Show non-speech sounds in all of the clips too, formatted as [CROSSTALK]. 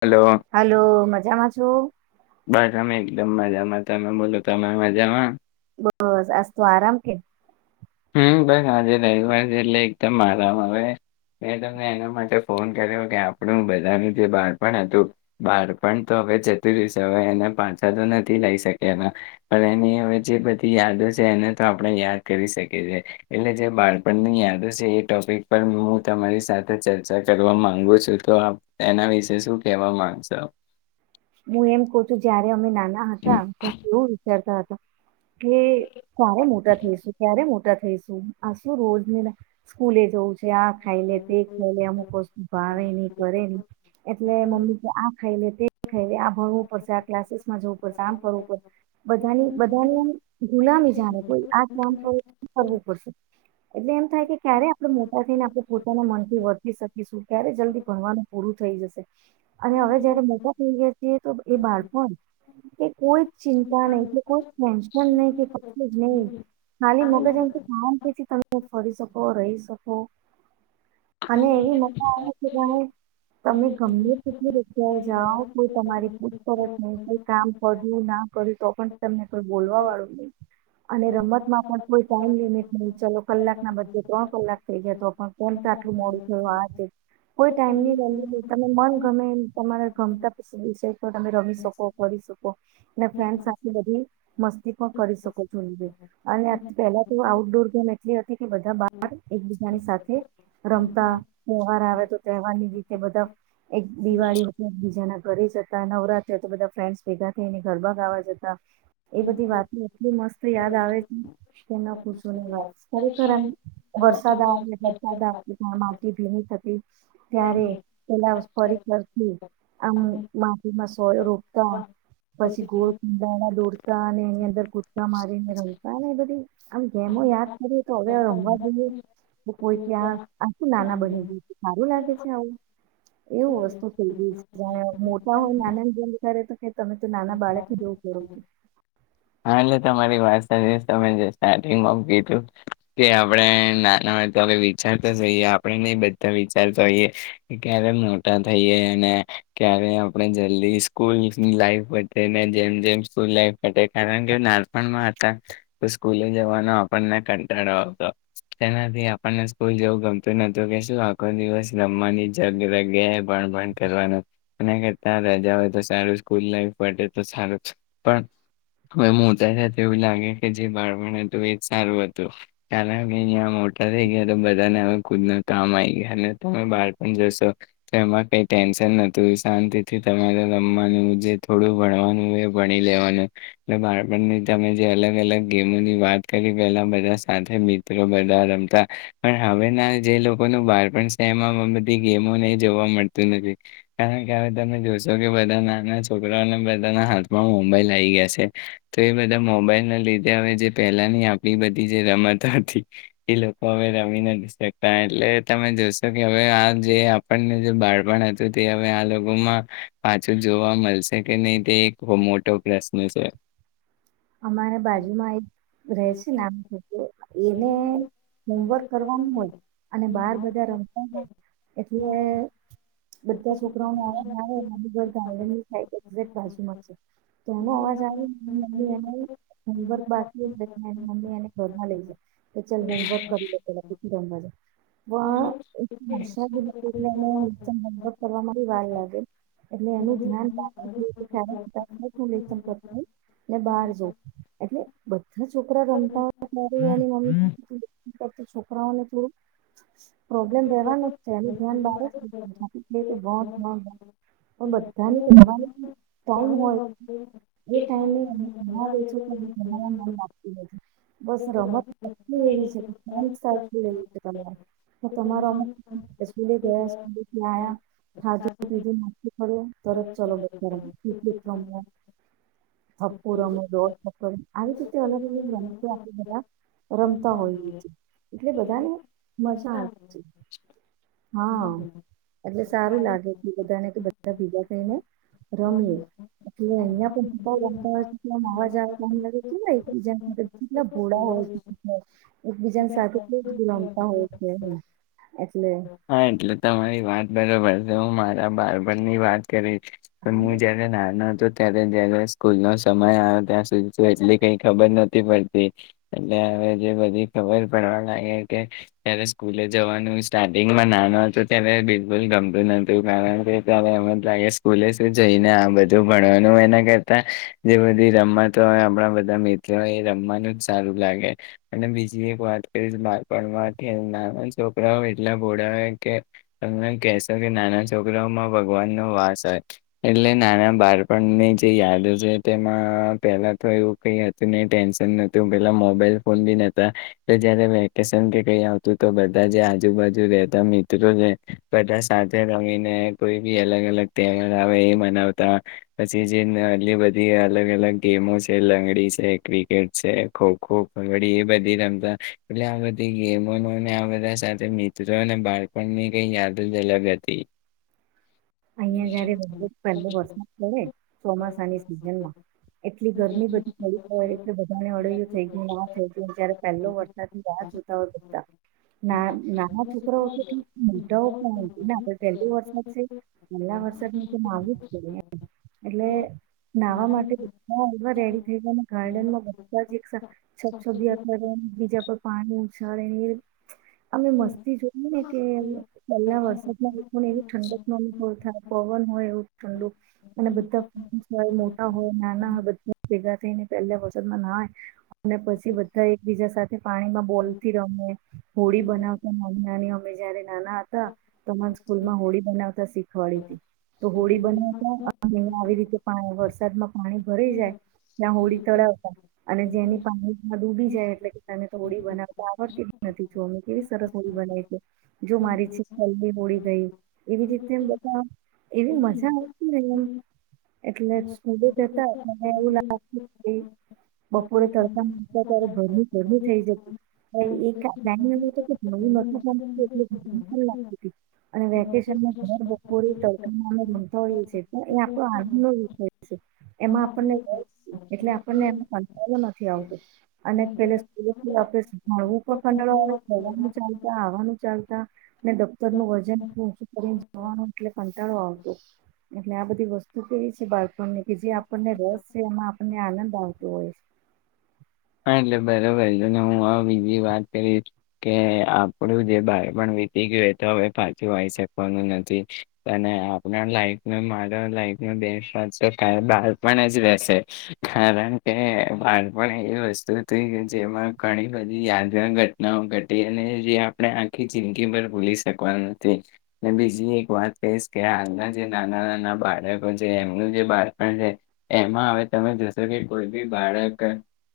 Hello hello મજામાં છું બસ અમે એકદમ મજામા તમે બોલો તમે મજામાં બસ આસ તો આરામ કે હમ બસ આજે રવિવાર છે એટલે એકદમ આરામ હવે મેં તમને એના માટે ફોન કર્યો કે આપણું બધાનું જે બાળપણ હતું બાળપણ તો હવે જતું રહેશે હવે એને પાછા તો નથી લઈ શક્યા એમાં પણ એની હવે જે બધી યાદો છે એને તો આપણે યાદ કરી શકીએ એટલે જે બાળપણની યાદ છે એ ટોપિક પર હું તમારી સાથે ચર્ચા કરવા માંગુ છું તો એના વિશે શું કેવા માંગશો હું એમ કહ છું જય્યારે અમે નાના હતા ત્યાર રે કેવુ [INAUDIBLE] કે કારે મોટા થઈસું ક્યારે મોટા થ થસુ આ શું રોજ ને સ્કૂલે જવું છે આ ખાઈલે તે ખાઈલે તે અમુક [INAUDIBLE] ભાવે ન કરે નય એટલે મમ્મી જે આ ખાઈ લે તે આ ભણવું પડશે આ ક્લાસીસમાં જવું પડશે આમ [UNINTELLIGIBLE] પડશે બધાની બધાની એમ ગુલામી જાણે કોઈ આ કામ કર કરવું પડશે એટલે એમ થાય કે ક્યારે આપણે મોટા થઈને આપણે પોતાના મનથી વર્તી શકીશું ક્યારે જલ્દી ભણવાનું પૂરું થઈ જશે અને હવે જયારે થઈ ગયા છી તો એ બાળપણ એ કોઈ ચિંતા નહી કે કોઈ ટેન્શન નહી કે નહી ખાલી મગજ કે કામ કેથી તમે ફરી શકો રહી શકો અને એવી મજા આવે કે જાણે તમે ગમભીર કેટલી [UNINTELLIGIBLE] જાઓ કોઈ તમારી પૂછપરછ નહી કોઈ કામ કર્યું ના કર્યું તો પણ તમને કોઈ બોલવા વાળું નહી અને રમતમાં પણ કોઈ ટાઈમ લિમિટ નહી ચલો કલાક ના બધે ત્રણ કલાક થઈ ગયા તો પણ કોન આટલું મોડું થયું આ છે કોઈ ટાઈમ ની વેલ્યુ નહી તમે મન ગમે એ તમારા રમતા વિષય પણ તમે રમી શકો કરી શકો ફ્રેન્ડ સાથે બધી મસ્તી પણ કરી શકો જો અને પહેલા તો આઉટડોર ગેમ એટલી હતી કે બધા બાર એકબીજાની સાથે રમતા તહેવાર આવે તો તહેવારની રીતે બધા એક દિવાળી બીજાના ઘરે જતા નવરાત્રે તો બધા ફ્રેન્ડસ ભેગા થઈને ગરબા ગાવા જતા એ બધી વાતો એટલી મસ્ત યાદ આવે છે કે ના પૂછું ને વાત ખરેખર આમ વરસાદ આવે વરસાદતી્યા માટી ભીની થતી ત્યારે પેલા પર પરરથી આમ માટીમાં સો રોપતા પછી ગોળ કંદાડા દોરતા અને એની અંદર કુદકા મારીને રમતા ને એ બધુ આમ ગેમો યાદ કરી તો હવે રમવા દઈએ કોઈ ક્યાં આ શું નાના બની ગયી છુ સારું લાગે છે આવું એવું વસ્તુ થઈ ગઈ છે જ મોટા હોય નાના ને જેમ કરે તો કે તમે તો નાના બાળક જેવું કરો છો હા એટલે [UNINTELLIGIBLE] [UNINTELLIGIBLE] આપણે નાનામાંય તો હ વિચારતા જ હોઈએ આપણે નને બધા વિચારતા હોઈએ ક્યારે મોટા થઈએ અને ક્યારે આપણે જલ્દી સ્કૂલ લાઈફ પતાઈને જેમ જેમ સ્કૂલ લાઈફટે કારણ કે નાનપણમાં હતા સ્કૂલે જવાનો આપણને કંટાળો આવતો તેનાથી આપણને સ્કૂલ જેવું ગમતું નતું કે શું આખો દિવસ રમવાની જગયા ભણ ભણ કરવાનું અને કરતા રજા હોય તો સારું સ્કૂલ લાઈફ તો સારું પણ હવે મોતા તો એવું લાગે કે જે બાળપણ હતું એ જ સારું હતું [UNINTELLIGIBLE] અહીંયા મોટા થઈ ગયા તો બધાને હવે ખુદના કામ આવી ગયા અને તમે બાળપણ જશો તો એમાં કઈ ટેન્શન નતું શાંતિથી તમારે રમવાનું જે થોડું ભણવાનું એ ભણી લેવાનું એટલે બાળપણની તમે જે અલગ અલગ ગેમોની વાત કરી પેલા બધા સાથે મિત્રો બધા રમતા પણ હવેના જે લોકોનું બાળપણ શહેરમાં બધી ગેમોને જોવા મળતું નથી કારણ કે હવે તમે જોશો કે બધા નાના છોકરાઓને બધાના હાથમાં મોબાઈલ આવી ગયા છે તો એ બધા મોબાઈલ ના લીધે હવે જે પહેલાની આપણી બધી જે રમત હતી એ લોકો હવે રમી નથી શકતા એટલે તમે જોશો કે હવે આ જે આપણને જે બાળપણ હતું તે હવે આ લોકોમાં પાછું જોવા મળશે કે નહી તે એક મોટો પ્રશ્ન છે. અમારે બાજુ માં એક રહે છે ને આ છોક એને હોમવર્ક કરવાનું હોય અને બાર બધા રમતા હોય એટલે બધા છોકરાઓ ન અવાજ આવે તો એનો અવાજ આવે હોમવર્ક બાકી મમ્મી એને ઘરમાં લઈ જાય કે ચલ હોમવર્ક કરી લે પેલા રમવા જ પણર્ષ વા લાગે એટલે [UNINTELLIGIBLE] જો એટલે બધા છોકરા રમતા હોય ત્યારે એની મમ્મી તો તો છોકરાઓને થોડુંક પ્રોબ્લેમ રહેવાનું જ છે એનું ધ્યાન [UNINTELLIGIBLE] બધાને [UNINTELLIGIBLE] હોય એ ટાઈમે એને [INAUDIBLE] નથી પાછી રમત [UNINTELLIGIBLE] તો તમારા અમુક સ્કૂલે ગયા હશે તો ત્યાં આયા ખાધું પીધું મસ્તી કરીએ તરત ચલો રમીએ ક્રિકેટ રમીએ [UNINTELLIGIBLE] [UNINTELLIGIBLE] દોડ દક કરીએ આવી રીતે અલગ અલગ રમતો આપણે બધા રમતા હોઈએ છીએ એટલે બધાને મજા આવે છે હા એટલે સારું લાગે કે બધાને કે બધા ભેગા થઈને રમીએ એટલે અહીંયા પણ બધા રમતા હોય કે આમ અવાજ આમ લાગે કેવા એકબીજા સાથે કેટલા ભોળા હોય છે એકબીજા સાથે ને રમતા હોય છે એમ એટલે. હા એટલે તમારી વાત બરોબર છે હું મારા બારપણની વાત કરી પણ હું જ્યારે નાનો હતો ત્યારે જયારે સ્કૂલનો સમય આયો ત્યાં સુધી તો એટલી કઈ ખબર નથી પડતી એટલે હવે જે બધી ખબર પડવા લાગે કે ત્યારે સ્કૂલે જવાનું સ્ટાર્ટિંગમાં ના નાનો હતો ત્યારે બિલકુલ ગમતું નતું કારણ કે ત્યારે એમ [UNINTELLIGIBLE] સ્કૂલે શે જઈને આ બધું ભણવાનું એના કરતા જે બધી રમતો હોય આપણા બધા મિત્રો એ રમવાનું જ સારું લાગે અને બીજી એક વાત કરીશ બાળપણમાંથી નાના છોકરાઓ એટલા ભોળા હોય. કે તમે કહેશો કે નાના છોકરાઓમાં ભગવાનનો વાસ હોય એટલે નાના બાળપણની જે યાદો છે તેમાં પેલા તો એવું કઈ હતું નહીં ટેન્શન નતું પેલા મોબાઈલ ફોન બી નતા એ જયારે વેકેશન કે કઈ આવતું તો બધા જે આજુબાજુ રહેતા મી મિત્રો છે બધા સાથે રમીને કોઈ બી અલગ અલગ તહેવાર આવે એ મનાવતા પછી જેટલી બધી અલગ અલગ ગેમો છે લંગડી છે, ક્રિકેટ છે, ખો ખો, કબડ્ડી એ બધી રમતા એટલે આ બધી ગેમો આ બધા સાથે મિત્રોને બાળ પણની કઈ યાદ જ અલગ હતી. અહિયાં જયારે પહેલો વરસાદ પડે ચોમાસાની સિઝનમાં એટલી ગરમી બધી પડી હોય એટલે બધાને અડયું થઈ ગયું ના થઈ ગયું જયારે પહેલો વરસાદ રાહની જોતા હોય બધા ના નાના છોકરાઓ તો ઠીક [UNINTELLIGIBLE] તો એટલે આપણે પેલું વરસાદ છે. પેલા વરસાદમાં તો નાવું જ પડે એમ એટલે નાહવા માટે બધા એવા રેડી થઈ જાય ને ગાર્ડન માં બધા જ એક સાથ છબછબિયા કરે ને બીજા પર પાણી ઉછાળે એમ અમે મસ્તી જોય ને કે પહેલા વરસાદમાં લોકોને એવી ઠંડક બો થાય પવન હોય એવું ઠંડુ અને બધા હોય મોટા હોય નાના હોય બધા ભેગા થઇ ને એની પહેલા વરસાદમાં નાય અને પછી બધા એકબીજા સાથે પાણીમાં બોલ થી રમે હોળી બનાવતા નાની નાની અમે જ્યારે નાના હતા તો અમારા સ્કૂલમાં હોળી બનાવ શીખવાડીતી તો હોળી બનાવતા આવી રીતે પાણી વરસાદમાં પાણી ભરાઈ જાય ત્યાં હોળી તળાવતા અને જેની પાણીમાં ડૂબી જાય એટલે કે તને તો હોળી બનાવતા આવડતી જ નથી જો આને કેવી સરસ હોળી બનાવી છે. શીતલની હોળી ગઈ એવી રીતે જે બધા એવી મજા આવતી ને એમ એટલે સ્કૂલે જતા મને એવું લાગતું બપોરે તડકામાં ત્યારે ગરમી ગરમી થઈ જતી ગતી [UNINTELLIGIBLE] અને વેકેશન ભર બપોરે તડકામાં અમે [UNINTELLIGIBLE] તો ઈ છે તો એ આપણો આજ નો વિષય છે. એમાં આપણને એટલે આપણને એમાં કંટાળો નથી આવતો અને પેલે તો સ્કૂલે તો આપણે ભણવું પણ કંટાળો આવે જવાનું ચાલતા આવવાનું ચાલતા ને દફતર નું વજન ઓછું કરીને થવાનો એટલે કંટાળો આવતો એટલે આ બધી વસ્તુ કેવી છે. કે બાળપણને કે જે આપણને રસ છે એમાં આપણને આનંદ આવતો હોય. હા એટલે બરાબર. અને હું અ બીજી વાત કરીશ કે આપણું જે બાળપણ વીતી ગયું એ તો હવે પાછું આઈ શકવાનું નથી. અને આપના લાઈફન મારા લાઈફના બે [UNINTELLIGIBLE] બાળપણ જ રહેશે કારણ કે બાળપણ એવી વસ્તુ છે કે જેમાં ઘણી બધી યાદગાર ઘટનાઓ ઘટી અને જે આપણે આખી જિંદગી ભર ભૂલી શકવાના નથી અને બીજી એક વાત કહીશ કે હાલના જે નાના નાના બાળકો છે એમનું જે બાળપણ છે એમાં હવે તમે જોશો કે કોઈ બી બાળક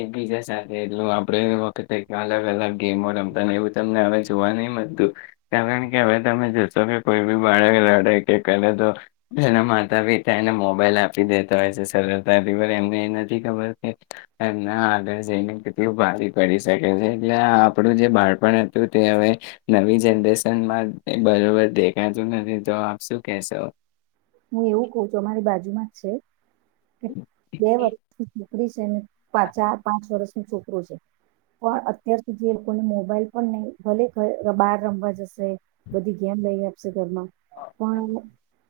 એકબીજા સાથે એટલું આપડે વખતે અલગ અલગ ગેમો રમતાને એવું તમને હવે જોવા નહી મળતું કારણ કે હવે તમે જોશો કે કોઈ બી બાળક લડે કે કરે તો એના માતા પિતા એને મોબાઈલ આપી દેતા હોય છે સરળતાથી પણ એમને એ નથી ખબર કે ના આગળ જઈને કેટલું ભારી પડી શકે છે એટલે આપડુ જે બાળપણ હતું તે હવે નવી જનરેશનમાં બરોબર દેખાતું નથી તો આપ શું કેશો હું એવું કઉ છું અમારી બાજુમાં જ છે બે વ [INAUDIBLE] છોકરી છે ને પા ચાર પાંચ વર્ષ નો છોકરો છે પણ અત્યાર સુધી જે લોકોને મોબાઈલ પણ નહી ભલે બહાર રમવા જશે બધી ગેમ લઈ આપશે ઘરમાં પણ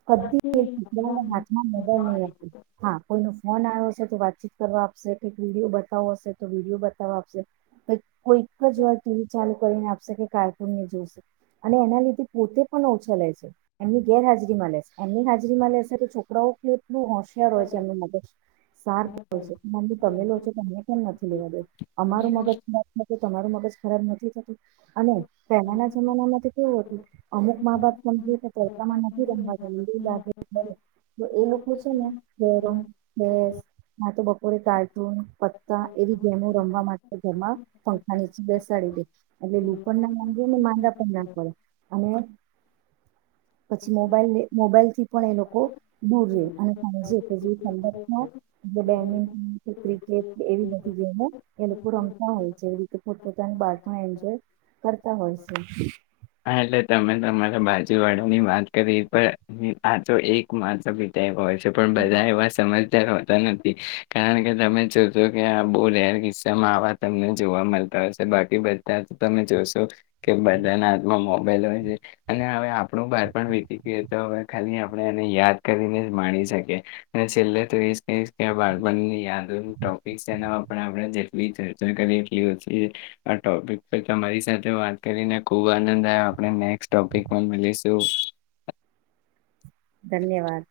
કદી ના હાથમાં મદલ નહીં આપે હા કોઈ ફોન આયો હશે તો વાતચીત કરવા આપશે કઈક વિડીયો બતાવો હશે તો વિડીયો બતાવવા આપશે કઈક કોઈક જ વાર ટીવી ચાલુ કરીને આપશે કે કાર્ટુનને એ જોશે અને એના લીધે પોતે પણ ઓછો લે છે એમની ગેરહાજરીમાં લેશે એમની હાજરીમાં લેશે તો છોકરાઓ ક બહુ હોશિયાર હોય છે એમનું મગજ સાર્ક હોય છે મમ તમે લો છો તો એને પણમ નથી લેવા દે અમારું મગજ તમારું મગજ ખરાબ નથી થતું અને પહેલાના જમાના માં તો કેવું હતું અમુક માં બાપ [UNINTELLIGIBLE] તમાર નથી [INAUDIBLE] તો એ લોકો છે ને ગમસ ના તો બપોરે કાર્ટૂન પત્તા એવી ગેમો રમવા માટે ઘરમાં પંખા નીચે બેસાડી દે એટલે લું પણ ના માંગે માંદા પણ ના પડે અને પછી મોબાઈલ મોબાઈલ થી પણ એ લોકો દૂર રે અને સાંજે પછી ઠંડકમાં ક્રિકેટ એવી બધી ગેમો એ લોકો રમતા હોય છે જેવી રીતે પોતપતાનું બાળપણ એન્જોય કરતા હોય છે હા એટલે તમે તમારા બાજુ વાળા ની વાત કરી પણ આ તો એક માતા પિતા એય હોય છે પણ બધા એવા સમજ જદાર હોતા નથી કારણ કે તમે જોશો કે આ બઉ રેર કિસ્સામાં આવા તમને જોવા મલતા હશે બાકી બધા તમે જોશો કે બધાના મા મોબાઈલ હોય છે અને હવે આપણું બાળપણ વીતી ગય તો હવે ખાલી આપણે એને યાદ કરીને જ માણી શકીએ અને છેલ્લે તો એ જ કહીશ કે આ બાળપણની યાદોનું ટોપિક છે એના આપણે જેટલી ચર્ચા કરીએ એટલી ઓછી આ ટોપિક તમારી સાથે વાત કરીને ખુબ આનંદ આયો આપણે નેક્સટ ટોપિકમાં મલીશું ધન્યવાદ